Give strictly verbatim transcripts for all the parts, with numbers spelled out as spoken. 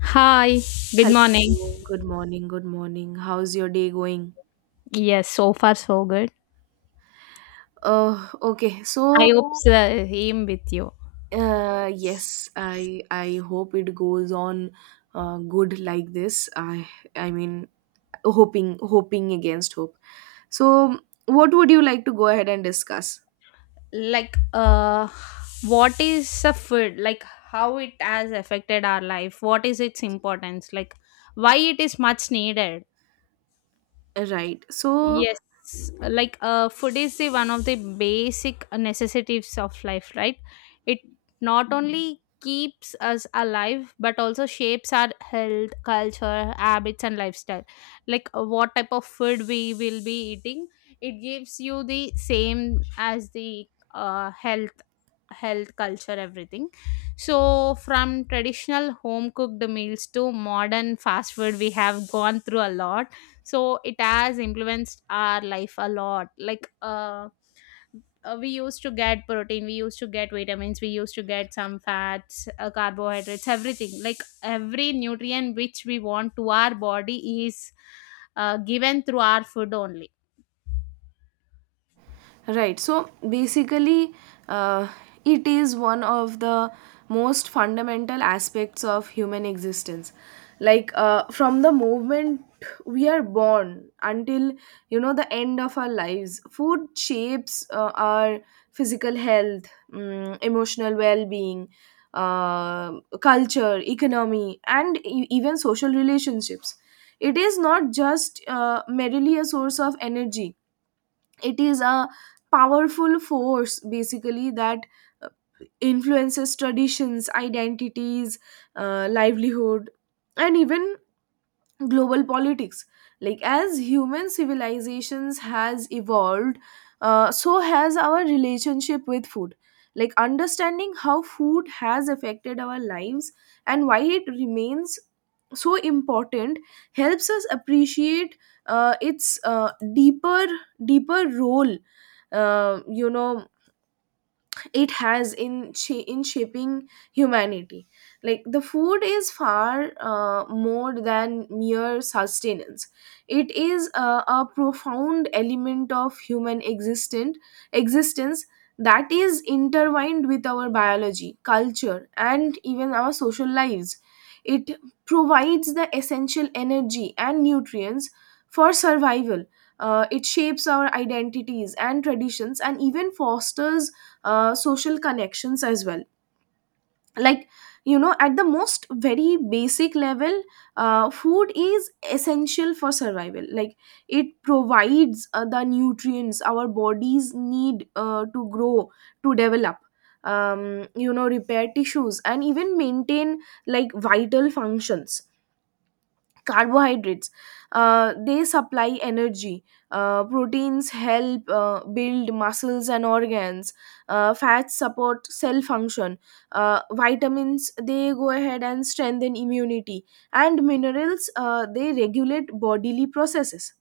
Hi, good morning. Hello, good morning, good morning. How's your day going? Yes, so far so good. Uh, okay, I so hope the same with you. uh, yes, I I hope it goes on uh, good like this. I I mean, hoping hoping against hope. So, what would you like to go ahead and discuss? Like, uh, what is the food? Like, how it has affected our life? What is its importance? Like, why it is much needed? Right. So, Yes, like uh, food is the one of the basic necessities of life, right? It not only keeps us alive but also shapes our health, culture, habits, and lifestyle. Like uh, what type of food we will be eating, it gives you the same as the uh, health health culture everything. So from traditional home cooked meals to modern fast food, we have gone through a lot. So it has influenced our life a lot. Like uh uh, we used to get protein, we used to get vitamins, we used to get some fats, uh, carbohydrates, everything. Like every nutrient which we want to our body is uh, given through our food only. Right. So basically, uh, it is one of the most fundamental aspects of human existence. Like uh, from the moment we are born until you know the end of our lives, food shapes uh, our physical health, um, emotional well-being, uh, culture, economy, and e- even social relationships. It is not just uh, merely a source of energy, it is a powerful force basically that uh, influences traditions, identities, uh, livelihood, and even global politics, like as human civilizations has evolved, uh, so has our relationship with food. Like understanding how food has affected our lives and why it remains so important helps us appreciate uh, its uh, deeper deeper role uh, you know it has in cha- in shaping humanity. Like the food is far uh, more than mere sustenance, it is a, a profound element of human existent existence that is intertwined with our biology, culture, and even our social lives. It provides the essential energy and nutrients for survival. Uh, it shapes our identities and traditions and even fosters uh, social connections as well. Like you know at the most very basic level, uh, food is essential for survival. Like it provides uh, the nutrients our bodies need uh, to grow, to develop, um, you know, repair tissues, and even maintain like vital functions. Carbohydrates, uh, they supply energy. Uh, proteins help uh, build muscles and organs. Uh, fats support cell function. Uh, vitamins, they go ahead and strengthen immunity. And minerals, uh, they regulate bodily processes.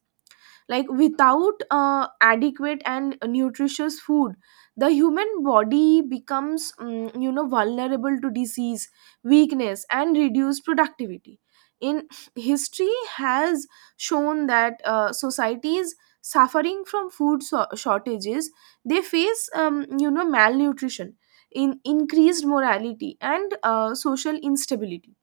Like without uh, adequate and nutritious food, the human body becomes, mm, you know, vulnerable to disease, weakness, and reduced productivity. In history has shown that uh, societies suffering from food so- shortages, they face, um, you know, malnutrition, in increased morality, and uh, social instability.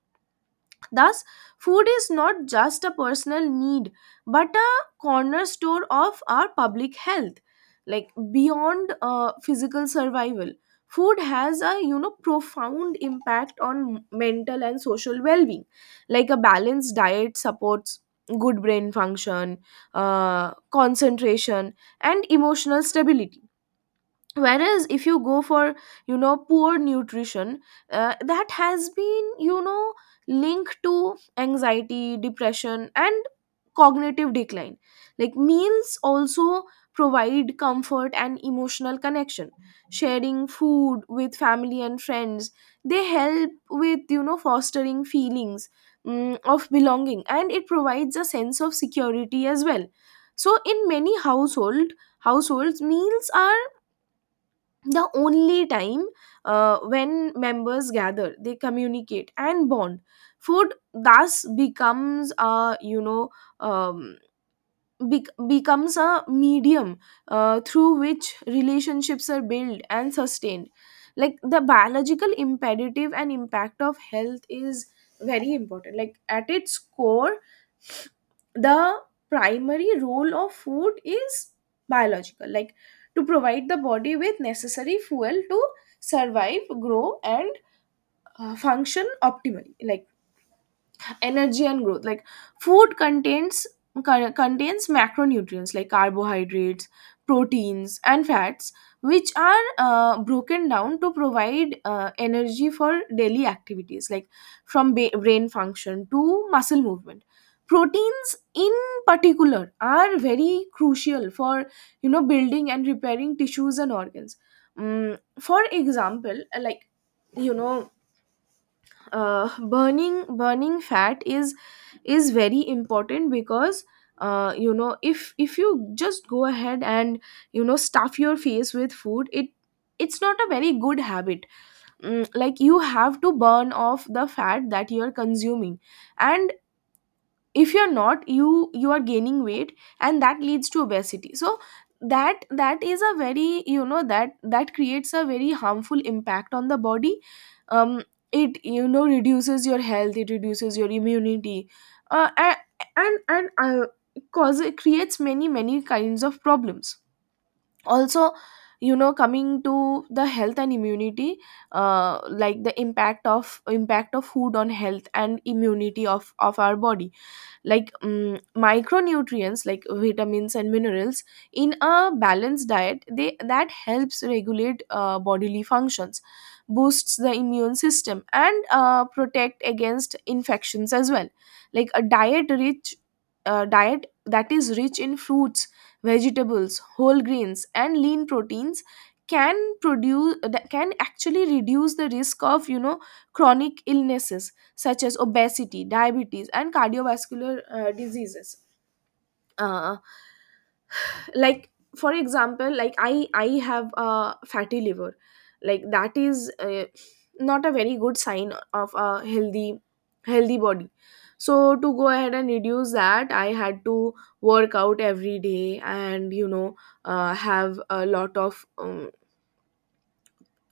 Thus, food is not just a personal need but a cornerstone of our public health. Like beyond uh, physical survival, food has a you know profound impact on mental and social well-being. Like a balanced diet supports good brain function, uh, concentration, and emotional stability, whereas if you go for you know poor nutrition, uh, that has been you know linked to anxiety, depression, and cognitive decline. Like meals also provide comfort and emotional connection. Sharing food with family and friends, they help with you know fostering feelings, mm, of belonging, and it provides a sense of security as well. So in many household households meals are the only time uh, when members gather, they communicate and bond. Food thus becomes a you know, um, bec- becomes a medium uh, through which relationships are built and sustained. Like the biological imperative and impact of health is very important. Like at its core, the primary role of food is biological, like to provide the body with necessary fuel to survive, grow, and uh, function optimally. Like energy and growth, like food contains co- contains macronutrients like carbohydrates, proteins, and fats, which are uh, broken down to provide uh, energy for daily activities, like from ba- brain function to muscle movement. Proteins in particular are very crucial for you know building and repairing tissues and organs. Mm, for example, like you know uh, burning burning fat is is very important, because uh, you know if if you just go ahead and you know stuff your face with food, it, it's not a very good habit. Mm, like you have to burn off the fat that you're consuming, and if you're not, you you are gaining weight, and that leads to obesity. So that, that is a very you know, that that creates a very harmful impact on the body. um it you know reduces your health, it reduces your immunity, uh, a- and and uh, cause it creates many many kinds of problems. Also you know, coming to the health and immunity, uh, like the impact of impact of food on health and immunity of of our body. Like mm micronutrients like vitamins and minerals in a balanced diet, they that helps regulate uh, bodily functions, boosts the immune system, and uh, protect against infections as well. Like a diet rich uh, diet that is rich in fruits, vegetables, whole grains, and lean proteins can produce, that can actually reduce the risk of you know chronic illnesses such as obesity, diabetes, and cardiovascular uh, diseases. Uh, like for example, like I I have a fatty liver, like that is uh, not a very good sign of a healthy healthy body. So to go ahead and reduce that, I had to work out every day, and you know uh, have a lot of um,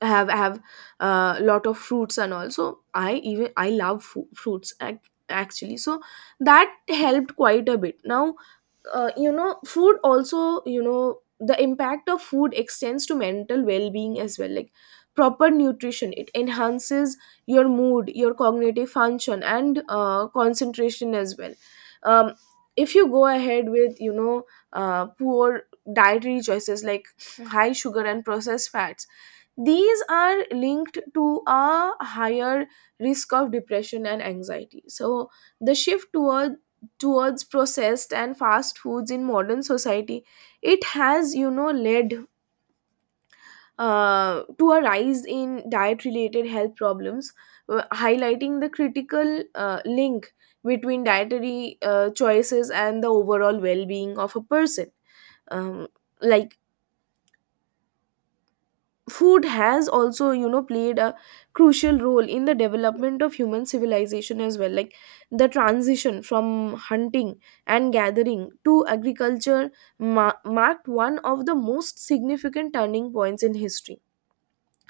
have have a uh, lot of fruits, and also I even I love fu- fruits ac- actually, so that helped quite a bit now. Uh, you know food also, you know, the impact of food extends to mental well-being as well. Like proper nutrition, it enhances your mood, your cognitive function, and uh, concentration as well. um, if you go ahead with you know uh, poor dietary choices like high sugar and processed fats, these are linked to a higher risk of depression and anxiety. So the shift toward towards processed and fast foods in modern society, it has you know led uh, to a rise in diet related health problems, uh, highlighting the critical uh, link between dietary uh, choices and the overall well being of a person. um, like food has also you know played a crucial role in the development of human civilization as well. Like the transition from hunting and gathering to agriculture ma- marked one of the most significant turning points in history.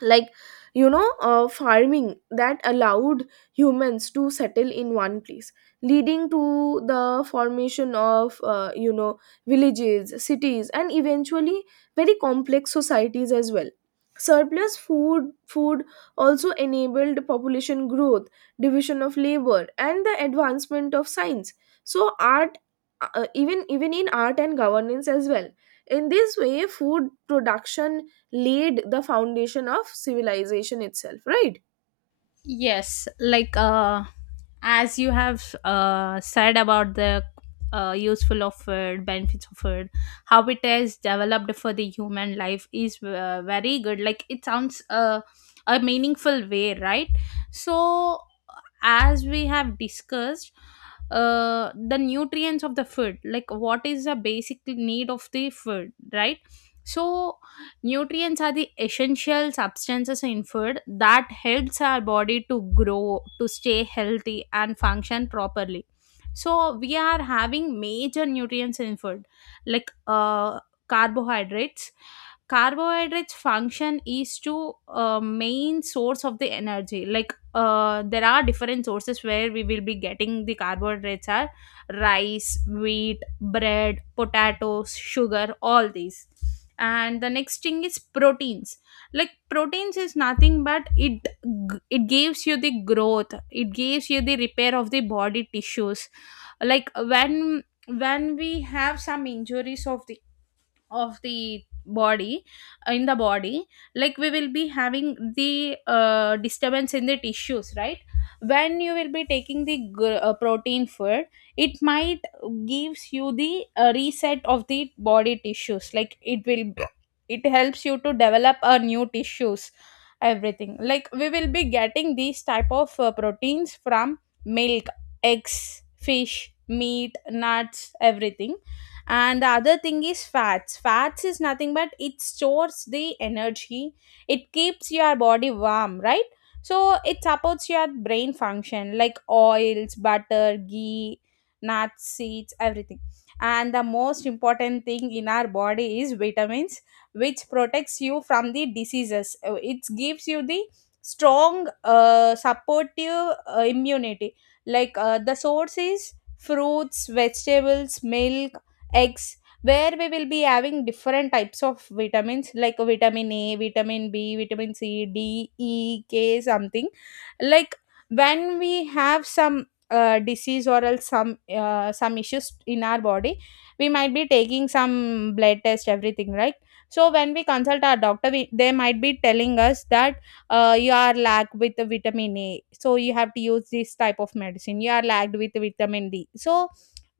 Like you know uh, farming that allowed humans to settle in one place, leading to the formation of uh, you know villages, cities, and eventually very complex societies as well. Surplus food food also enabled population growth, division of labor, and the advancement of science, so art, uh, even even in art and governance as well. In this way food production laid the foundation of civilization itself, right? Yes, like uh, as you have uh, said about the uh, useful of food, benefits of food, how it is developed for the human life is uh, very good. Like it sounds uh, a meaningful way, right? So, as we have discussed, uh, the nutrients of the food, like what is the basic need of the food, right? So nutrients are the essential substances in food that helps our body to grow, to stay healthy and function properly. So we are having major nutrients in food, like uh, carbohydrates. Carbohydrates function is to uh, main source of the energy. Like uh, there are different sources where we will be getting the carbohydrates are rice, wheat, bread, potatoes, sugar, all these. And the next thing is proteins. Like proteins is nothing but it g- it gives you the growth, it gives you the repair of the body tissues. Like when when we have some injuries of the of the body, uh, in the body, like we will be having the uh, disturbance in the tissues, right? When you will be taking the gr- uh, protein food, it might gives you the uh, reset of the body tissues. Like it will, it helps you to develop a new tissues, everything. Like we will be getting these type of uh, proteins from milk, eggs, fish, meat, nuts, everything. And the other thing is fats. Fats is nothing but it stores the energy, it keeps your body warm, right? So it supports your brain function, like oils, butter, ghee, nuts, seeds, everything. And the most important thing in our body is vitamins, which protects you from the diseases. Uh, it gives you the strong uh, supportive uh, immunity. Like uh, the source is fruits, vegetables, milk, eggs, where we will be having different types of vitamins like vitamin A, vitamin B, vitamin C, D, E, K, something. Like when we have some uh, disease or else some uh, some issues in our body, we might be taking some blood test, everything, right? So when we consult our doctor, we, they might be telling us that uh, you are lacked with the vitamin A, so you have to use this type of medicine. You are lacked with vitamin D, so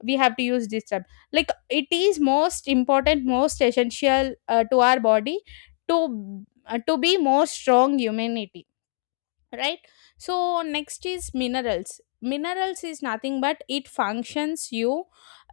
we have to use this type. Like it is most important, most essential uh, to our body, to uh, to be more strong humanity, right? So next is minerals. Minerals is nothing but it functions you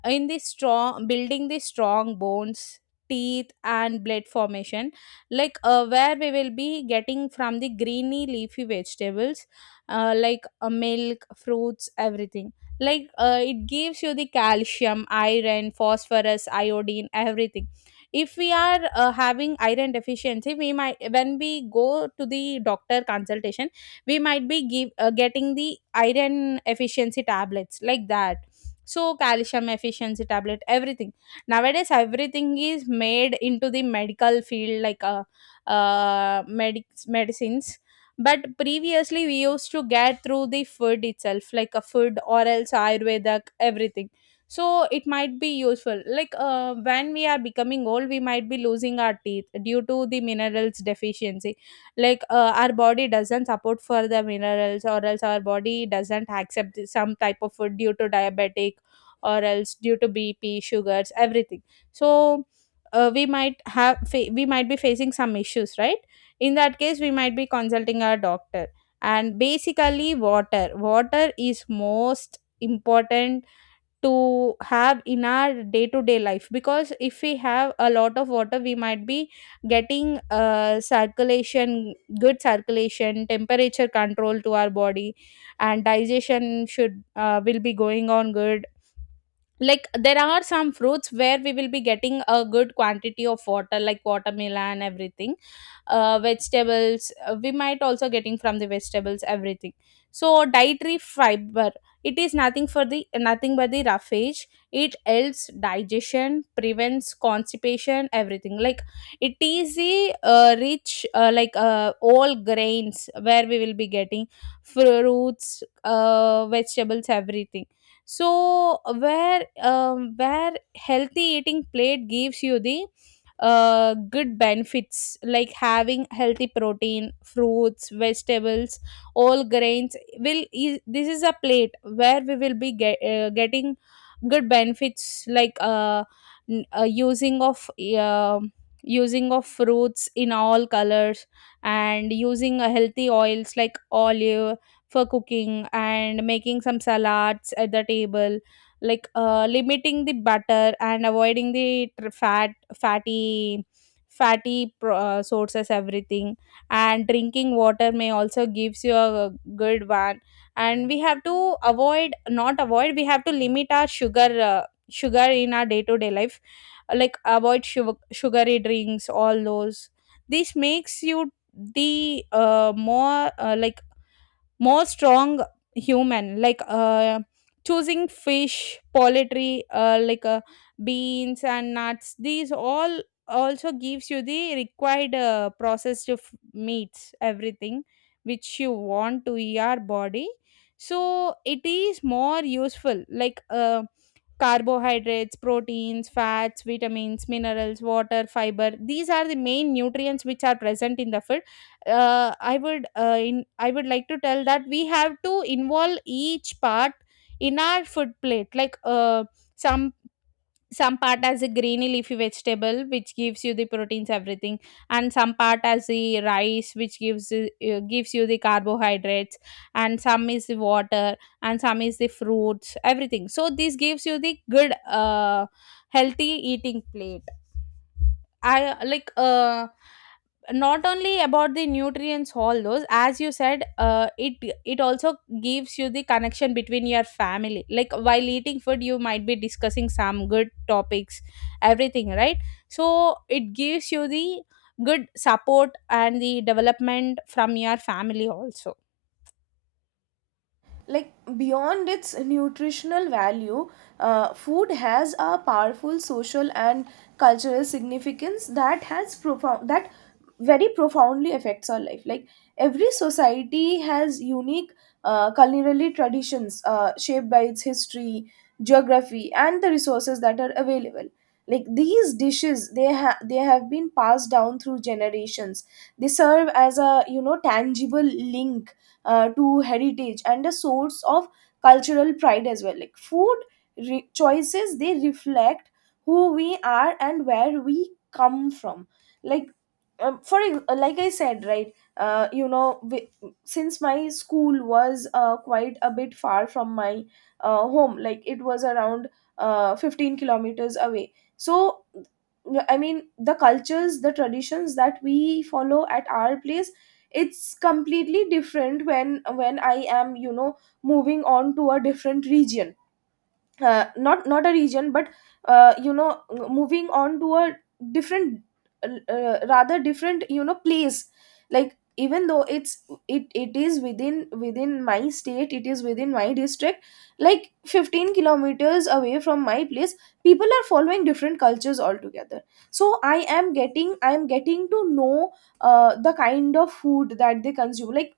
in the strong building, the strong bones, teeth, and blood formation. Like uh, where we will be getting from the greeny leafy vegetables, uh, like uh, milk, fruits, everything. Like uh, it gives you the calcium, iron, phosphorus, iodine, everything. If we are uh, having iron deficiency, we might, when we go to the doctor consultation, we might be give, uh, getting the iron efficiency tablets, like that. So calcium efficiency tablet, everything. Nowadays everything is made into the medical field, like uh, uh medic- medicines. But previously we used to get through the food itself, like a food or else ayurvedic, everything. So it might be useful. Like uh, when we are becoming old, we might be losing our teeth due to the minerals deficiency. Like uh, our body doesn't support for the minerals, or else our body doesn't accept some type of food due to diabetic or else due to BP, sugars, everything. So uh, we might have fa- we might be facing some issues, right? In that case, we might be consulting our doctor. And basically water, water is most important to have in our day to day life, because if we have a lot of water, we might be getting uh, circulation, good circulation, temperature control to our body, and digestion should uh, will be going on good. Like there are some fruits where we will be getting a good quantity of water, like watermelon, everything. Uh, vegetables, uh, we might also getting from the vegetables, everything. So dietary fiber, it is nothing for the nothing but the roughage. It helps digestion, prevents constipation, everything. Like it is the uh, rich, uh, like uh, all grains where we will be getting fruits, uh, vegetables, everything. So where um, where healthy eating plate gives you the uh, good benefits, like having healthy protein, fruits, vegetables, all grains will is, this is a plate where we will be get, uh, getting good benefits. Like uh, n- uh, using of um using of fruits in all colors, and using a healthy oils like olive for cooking and making some salads at the table. Like uh, limiting the butter and avoiding the tr- fat fatty fatty pro- uh, sources, everything. And drinking water may also gives you a good one. And we have to avoid not avoid we have to limit our sugar, uh, sugar in our day to day life. Like avoid sugar, sugary drinks, all those. This makes you the uh, more uh, like more strong human. Like uh, choosing fish, poultry, uh, like uh, beans and nuts, these all also gives you the required uh, processed f- meats, everything which you want to your body. So it is more useful. like uh, Carbohydrates, proteins, fats, vitamins, minerals, water, fiber. These are the main nutrients which are present in the food. Uh, I would uh, in, I would like to tell that we have to involve each part in our food plate. Like uh, some some part as a greeny leafy vegetable which gives you the proteins, everything. And some part as the rice which gives you- uh, gives you the carbohydrates, and some is the water, and some is the fruits, everything. So this gives you the good uh, healthy eating plate. I like uh not only about the nutrients, all those, as you said, uh, it, it also gives you the connection between your family. Like while eating food, you might be discussing some good topics, everything, right? So it gives you the good support and the development from your family also. Like beyond its nutritional value, uh, food has a powerful social and cultural significance that has profound that very profoundly affects our life. Like every society has unique uh, culinary traditions uh, shaped by its history, geography, and the resources that are available. Like these dishes, they ha- they have been passed down through generations, they serve as a you know tangible link uh, to heritage and a source of cultural pride as well. Like food re- choices, they reflect who we are and where we come from. Like um, for ex- like I said right uh, you know wi- since my school was uh, quite a bit far from my uh, home, like it was around uh, fifteen kilometers away. So I mean the cultures, the traditions that we follow at our place, it's completely different when when I am you know moving on to a different region. Uh, not not a region but uh, you know moving on to a different uh, rather different you know place. Like even though it's it it is within within my state, it is within my district, like fifteen kilometers away from my place, people are following different cultures altogether. So i am getting I am getting to know uh, the kind of food that they consume. Like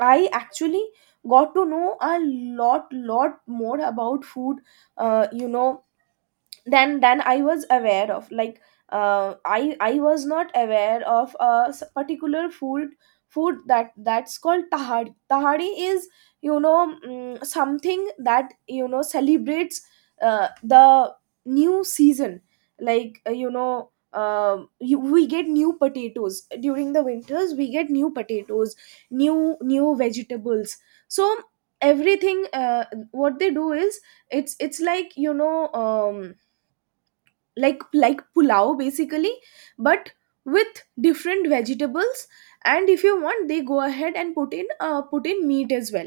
I actually got to know a lot, lot more about food, uh, you know, then then I was aware of, like uh, i i was not aware of a s- particular food food that that's called tahadi. Tahadi is you know, mm, something that you know celebrates uh, the new season. Like uh, you know uh, you, we get new potatoes during the winters, we get new potatoes, new new vegetables. So everything uh, what they do is, it's it's like you know um like like pulao basically, but with different vegetables. And if you want, they go ahead and put in uh, put in meat as well,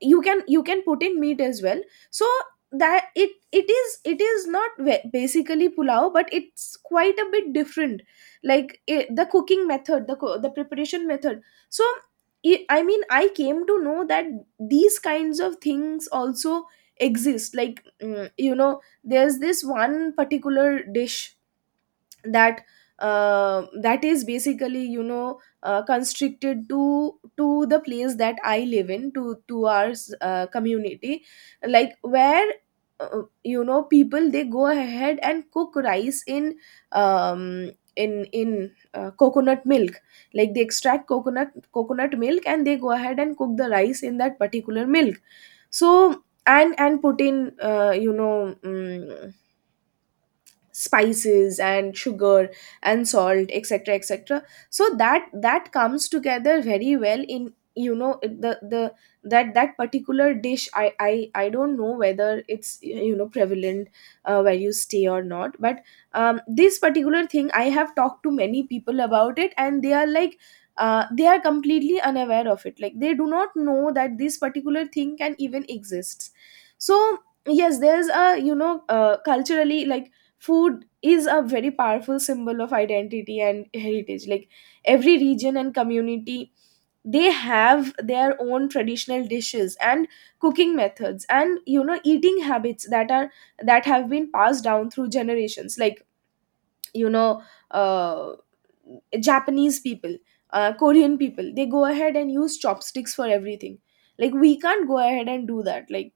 you can you can put in meat as well. So that it it is it is not ve- basically pulao, but it's quite a bit different. Like it, the cooking method the co- the preparation method. So i I mean I came to know that these kinds of things also exist. Like mm, you know there's this one particular dish that uh, that is basically you know uh, constricted to to the place that I live in, to to our uh, community. Like where uh, you know people, they go ahead and cook rice in um in in uh, coconut milk. Like they extract coconut coconut milk and they go ahead and cook the rice in that particular milk. So and and put in uh, you know mm spices and sugar and salt, etc., etc. So that that comes together very well in you know it- the the that that particular dish i i i don't know whether it's, you know, prevalent uh, where you stay or not, but um, this particular thing, I have talked to many people about it and they are like uh, they are completely unaware of it. Like they do not know that this particular thing can even exist. So yes, there's a, you know, uh, culturally, like food is a very powerful symbol of identity and heritage. Like every region and community, they have their own traditional dishes and cooking methods and, you know, eating habits that are that have been passed down through generations, like, you know, uh, Japanese people, uh, Korean people, they go ahead and use chopsticks for everything. Like we can't go ahead and do that. Like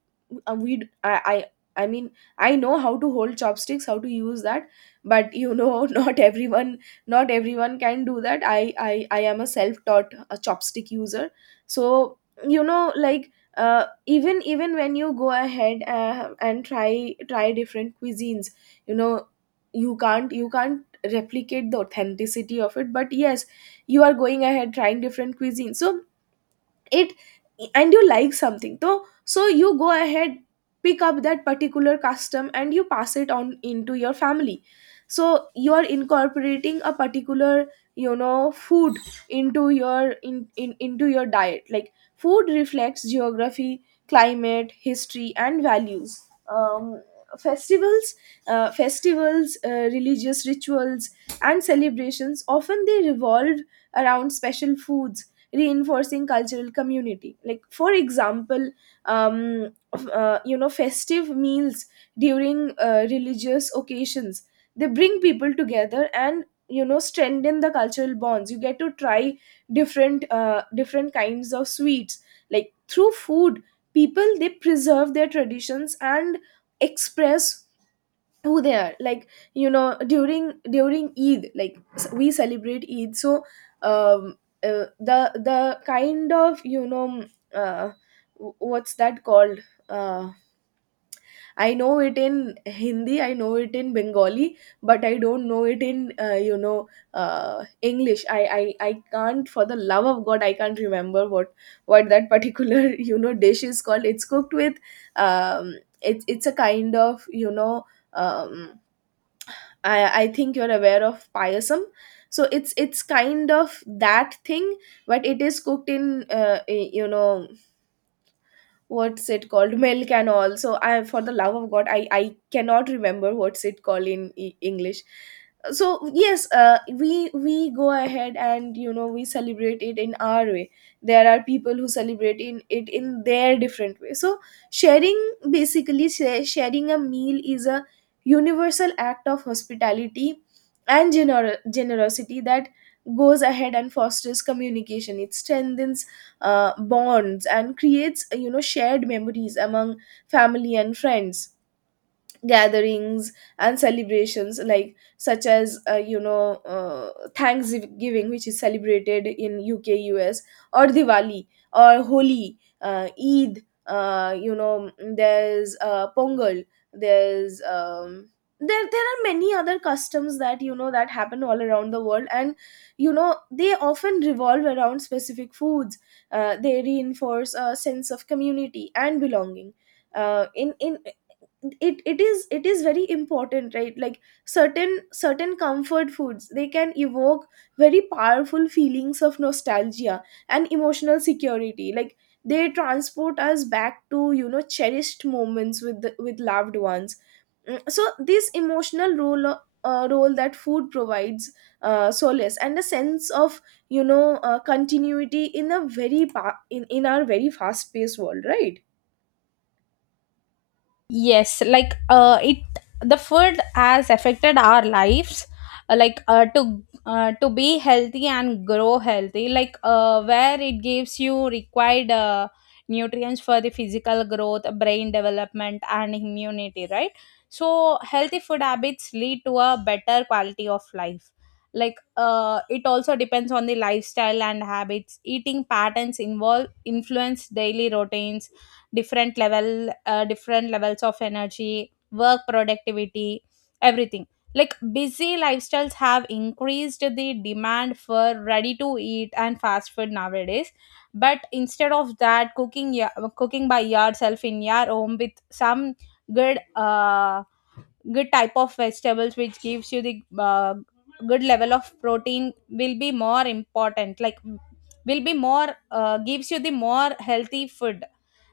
uh, we I, I I mean I know how to hold chopsticks, how to use that, but you know not everyone, not everyone can do that. I i, I am a self-taught uh chopstick user. So, you know, like uh, even even when you go ahead uh, and try try different cuisines, you know, you can't, you can't replicate the authenticity of it. But yes, you are going ahead trying different cuisines, so it, and you like something, so so you go ahead, pick up that particular custom and you pass it on into your family. So you are incorporating a particular, you know, food into your in, in into your diet. Like food reflects geography, climate, history and values. um, festivals uh, Festivals, uh, religious rituals and celebrations, often they revolve around special foods, reinforcing cultural community. Like for example, um, f- uh, you know, festive meals during uh, religious occasions, they bring people together and, you know, strengthen the cultural bonds. You get to try different uh, different kinds of sweets. Like through food, people, they preserve their traditions and express who they are. Like, you know, during during eid, like s- we celebrate eid. So um uh, the the kind of, you know, mm, uh, w- what's that called, uh, I know it in Hindi, I know it in Bengali, but I don't know it in, uh, you know, uh, English. I, I i can't for the love of god, I can't remember what what that particular you know dish is called. It's cooked with um it's it's a kind of, you know, um I, I think you're aware of payasam. So it's it's kind of that thing, but it is cooked in uh, eh, you know, what's it called, milk and all. So I for the love of god, i i cannot remember what's it called in E- english. So yes, uh, we we go ahead and, you know, we celebrate it in our way. There are people who celebrate in it in their different way. So sharing, basically sha- sharing a meal is a universal act of hospitality and gener- generosity that goes ahead and fosters communication. It strengthens uh, bonds and creates, uh, you know, shared memories among family and friends, gatherings and celebrations like, such as, uh, you know, uh, thanksgiving which is celebrated in U K, U S, or Diwali or Holi, uh, eid, uh, you know, there's uh, Pongal, there's um, there there are many other customs that, you know, that happen all around the world and, you know, they often revolve around specific foods. Uh, they reinforce a sense of community and belonging. Uh, in in it it is it is very important, right? Like certain certain comfort foods, they can evoke very powerful feelings of nostalgia and emotional security. Like they transport us back to, you know, cherished moments with the, with loved ones. Mm, so this emotional role o- uh, role that food provides uh, solace and a sense of, you know, uh, continuity in a very pa- in, in our very fast paced world, right? Yes, like uh, it, the food has affected our lives, uh, like uh, to uh, to be healthy and grow healthy. Like uh, where it gives you required uh, nutrients for the physical growth, brain development, and immunity, right? So healthy food habits lead to a better quality of life. Like uh, it also depends on the lifestyle and habits. Eating patterns involve influence daily routines, different level uh, different levels of energy, work, productivity, everything. Like busy lifestyles have increased the demand for ready to eat and fast food nowadays. But instead of that, cooking, ya- cooking by yourself in your home with some good uh good type of vegetables which gives you the uh, good level of protein will be more important. Like will be more, uh, gives you the more healthy food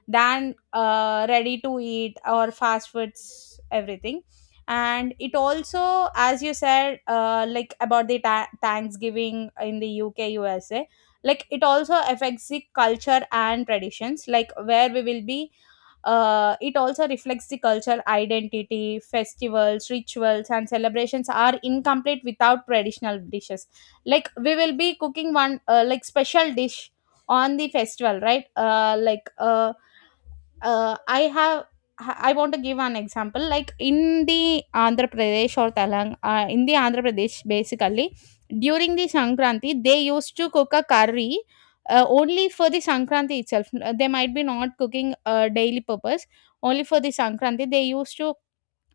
than uh, ready to eat or fast foods, everything. And it also, as you said, uh, like about the ta- thanksgiving in the UK, USA, like it also affects the culture and traditions. Like where we will be, uh, it also reflects the culture identity. Festivals, rituals, and celebrations are incomplete without traditional dishes. Like we will be cooking one uh, like special dish on the festival, right? Uh, like uh, uh, I have, I want to give an example. Like in the Andhra Pradesh or Telang, uh, in the Andhra Pradesh, basically during the Sankranti, they used to cook a curry uh, only for the Sankranti itself. Uh, They might be not cooking uh, daily purpose, only for the Sankranti. They used to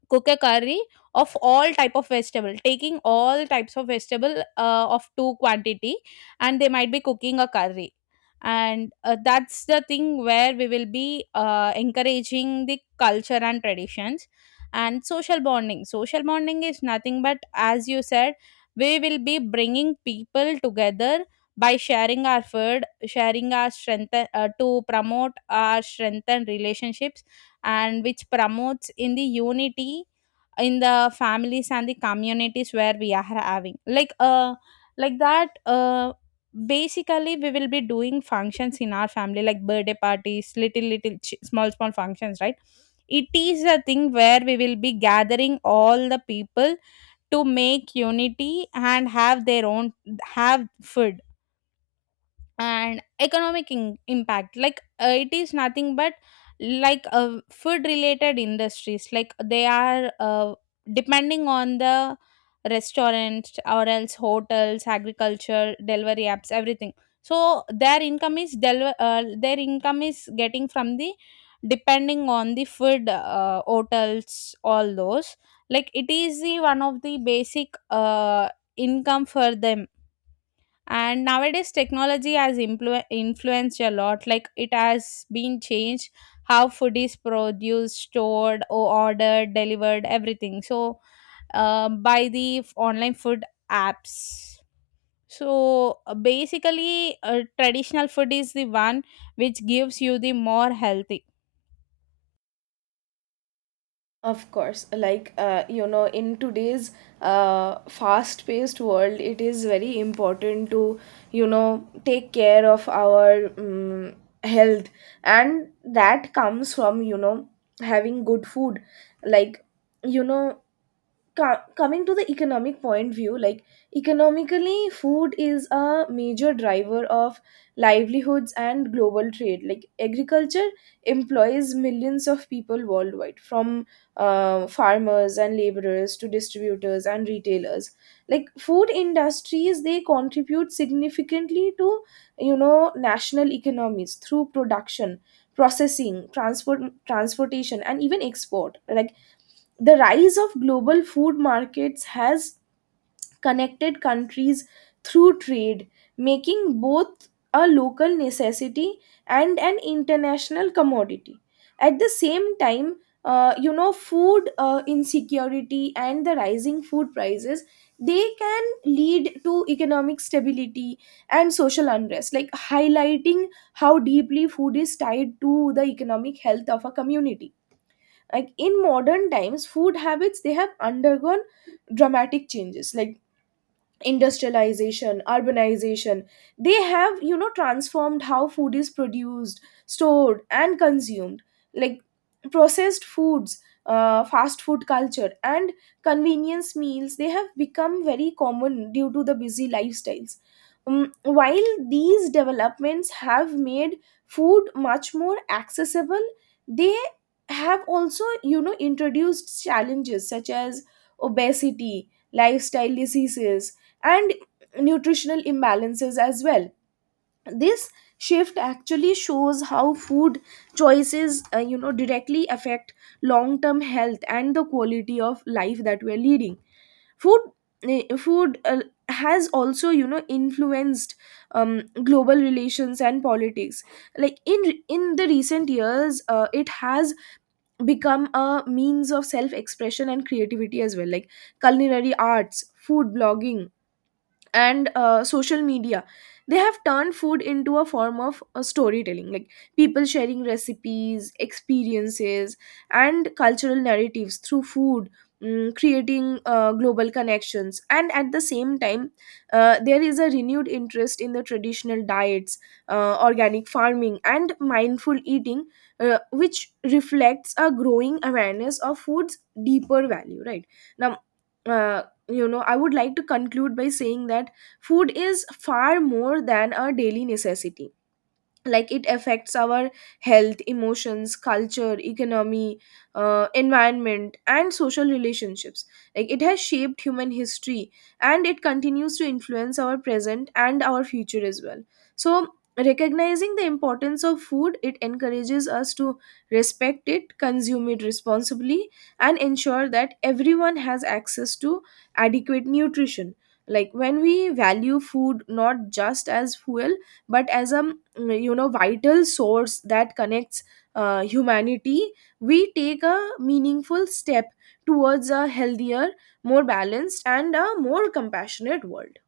cook a curry of all type of vegetable, taking all types of vegetable uh, of two quantity, and they might be cooking a curry. And uh, that's the thing where we will be uh, encouraging the culture and traditions. And social bonding, social bonding is nothing but, as you said, we will be bringing people together by sharing our food, sharing our strength, uh, to promote our strength and relationships, and which promotes in the unity in the families and the communities, where we are having like uh like that uh basically we will be doing functions in our family like birthday parties, little little ch- small small functions, right? It is a thing where we will be gathering all the people to make unity and have their own, have food. And economic in- impact, like uh, it is nothing but like uh, food related industries, like they are uh, depending on the restaurants or else hotels, agriculture, delivery apps, everything. So their income is del- uh, their income is getting from the, depending on the food, uh, hotels, all those. Like it is the one of the basic uh, income for them. And nowadays technology has influ- influenced a lot. Like it has been changed how food is produced, stored, or ordered, delivered, everything. So uh, by the f- online food apps. So uh, basically uh, traditional food is the one which gives you the more healthy Of course, like, uh, you know, in today's uh, fast-paced world, it is very important to, you know, take care of our um, health, and that comes from, you know, having good food. Like, you know, co- coming to the economic point view, like economically food is a major driver of livelihoods and global trade. Like agriculture employs millions of people worldwide, from uh, farmers and laborers to distributors and retailers. Like food industries, they contribute significantly to, you know, national economies through production, processing, transport transportation and even export. Like the rise of global food markets has connected countries through trade, making both a local necessity and an international commodity. At the same time, uh, you know, food uh, insecurity and the rising food prices, they can lead to economic stability and social unrest, like highlighting how deeply food is tied to the economic health of a community. Like in modern times, food habits, they have undergone dramatic changes, like industrialization, urbanization, they have, you know, transformed how food is produced, stored and consumed. Like processed foods, uh, fast food culture and convenience meals, they have become very common due to the busy lifestyles. Um, while these developments have made food much more accessible, they have also, you know, introduced challenges such as obesity, lifestyle diseases and nutritional imbalances as well. This shift actually shows how food choices uh, you know, directly affect long term health and the quality of life that we are leading. food eh, Food uh, has also, you know, influenced um, global relations and politics. Like in in the recent years, uh, it has become a means of self expression and creativity as well. Like culinary arts, food blogging and uh, social media, they have turned food into a form of uh, storytelling. Like people sharing recipes, experiences and cultural narratives through food, mm, creating uh, global connections. And at the same time, uh, there is a renewed interest in the traditional diets, uh, organic farming and mindful eating, uh, which reflects a growing awareness of food's deeper value, right? Now uh, you know, I would like to conclude by saying that food is far more than a daily necessity. Like it affects our health, emotions, culture, economy, uh, environment and social relationships. Like it has shaped human history and it continues to influence our present and our future as well. So recognizing the importance of food, it encourages us to respect it, consume it responsibly, and ensure that everyone has access to adequate nutrition. Like when we value food not just as fuel but as a, mm, you know, vital source that connects uh, humanity, we take a meaningful step towards a healthier, more balanced and a more compassionate world.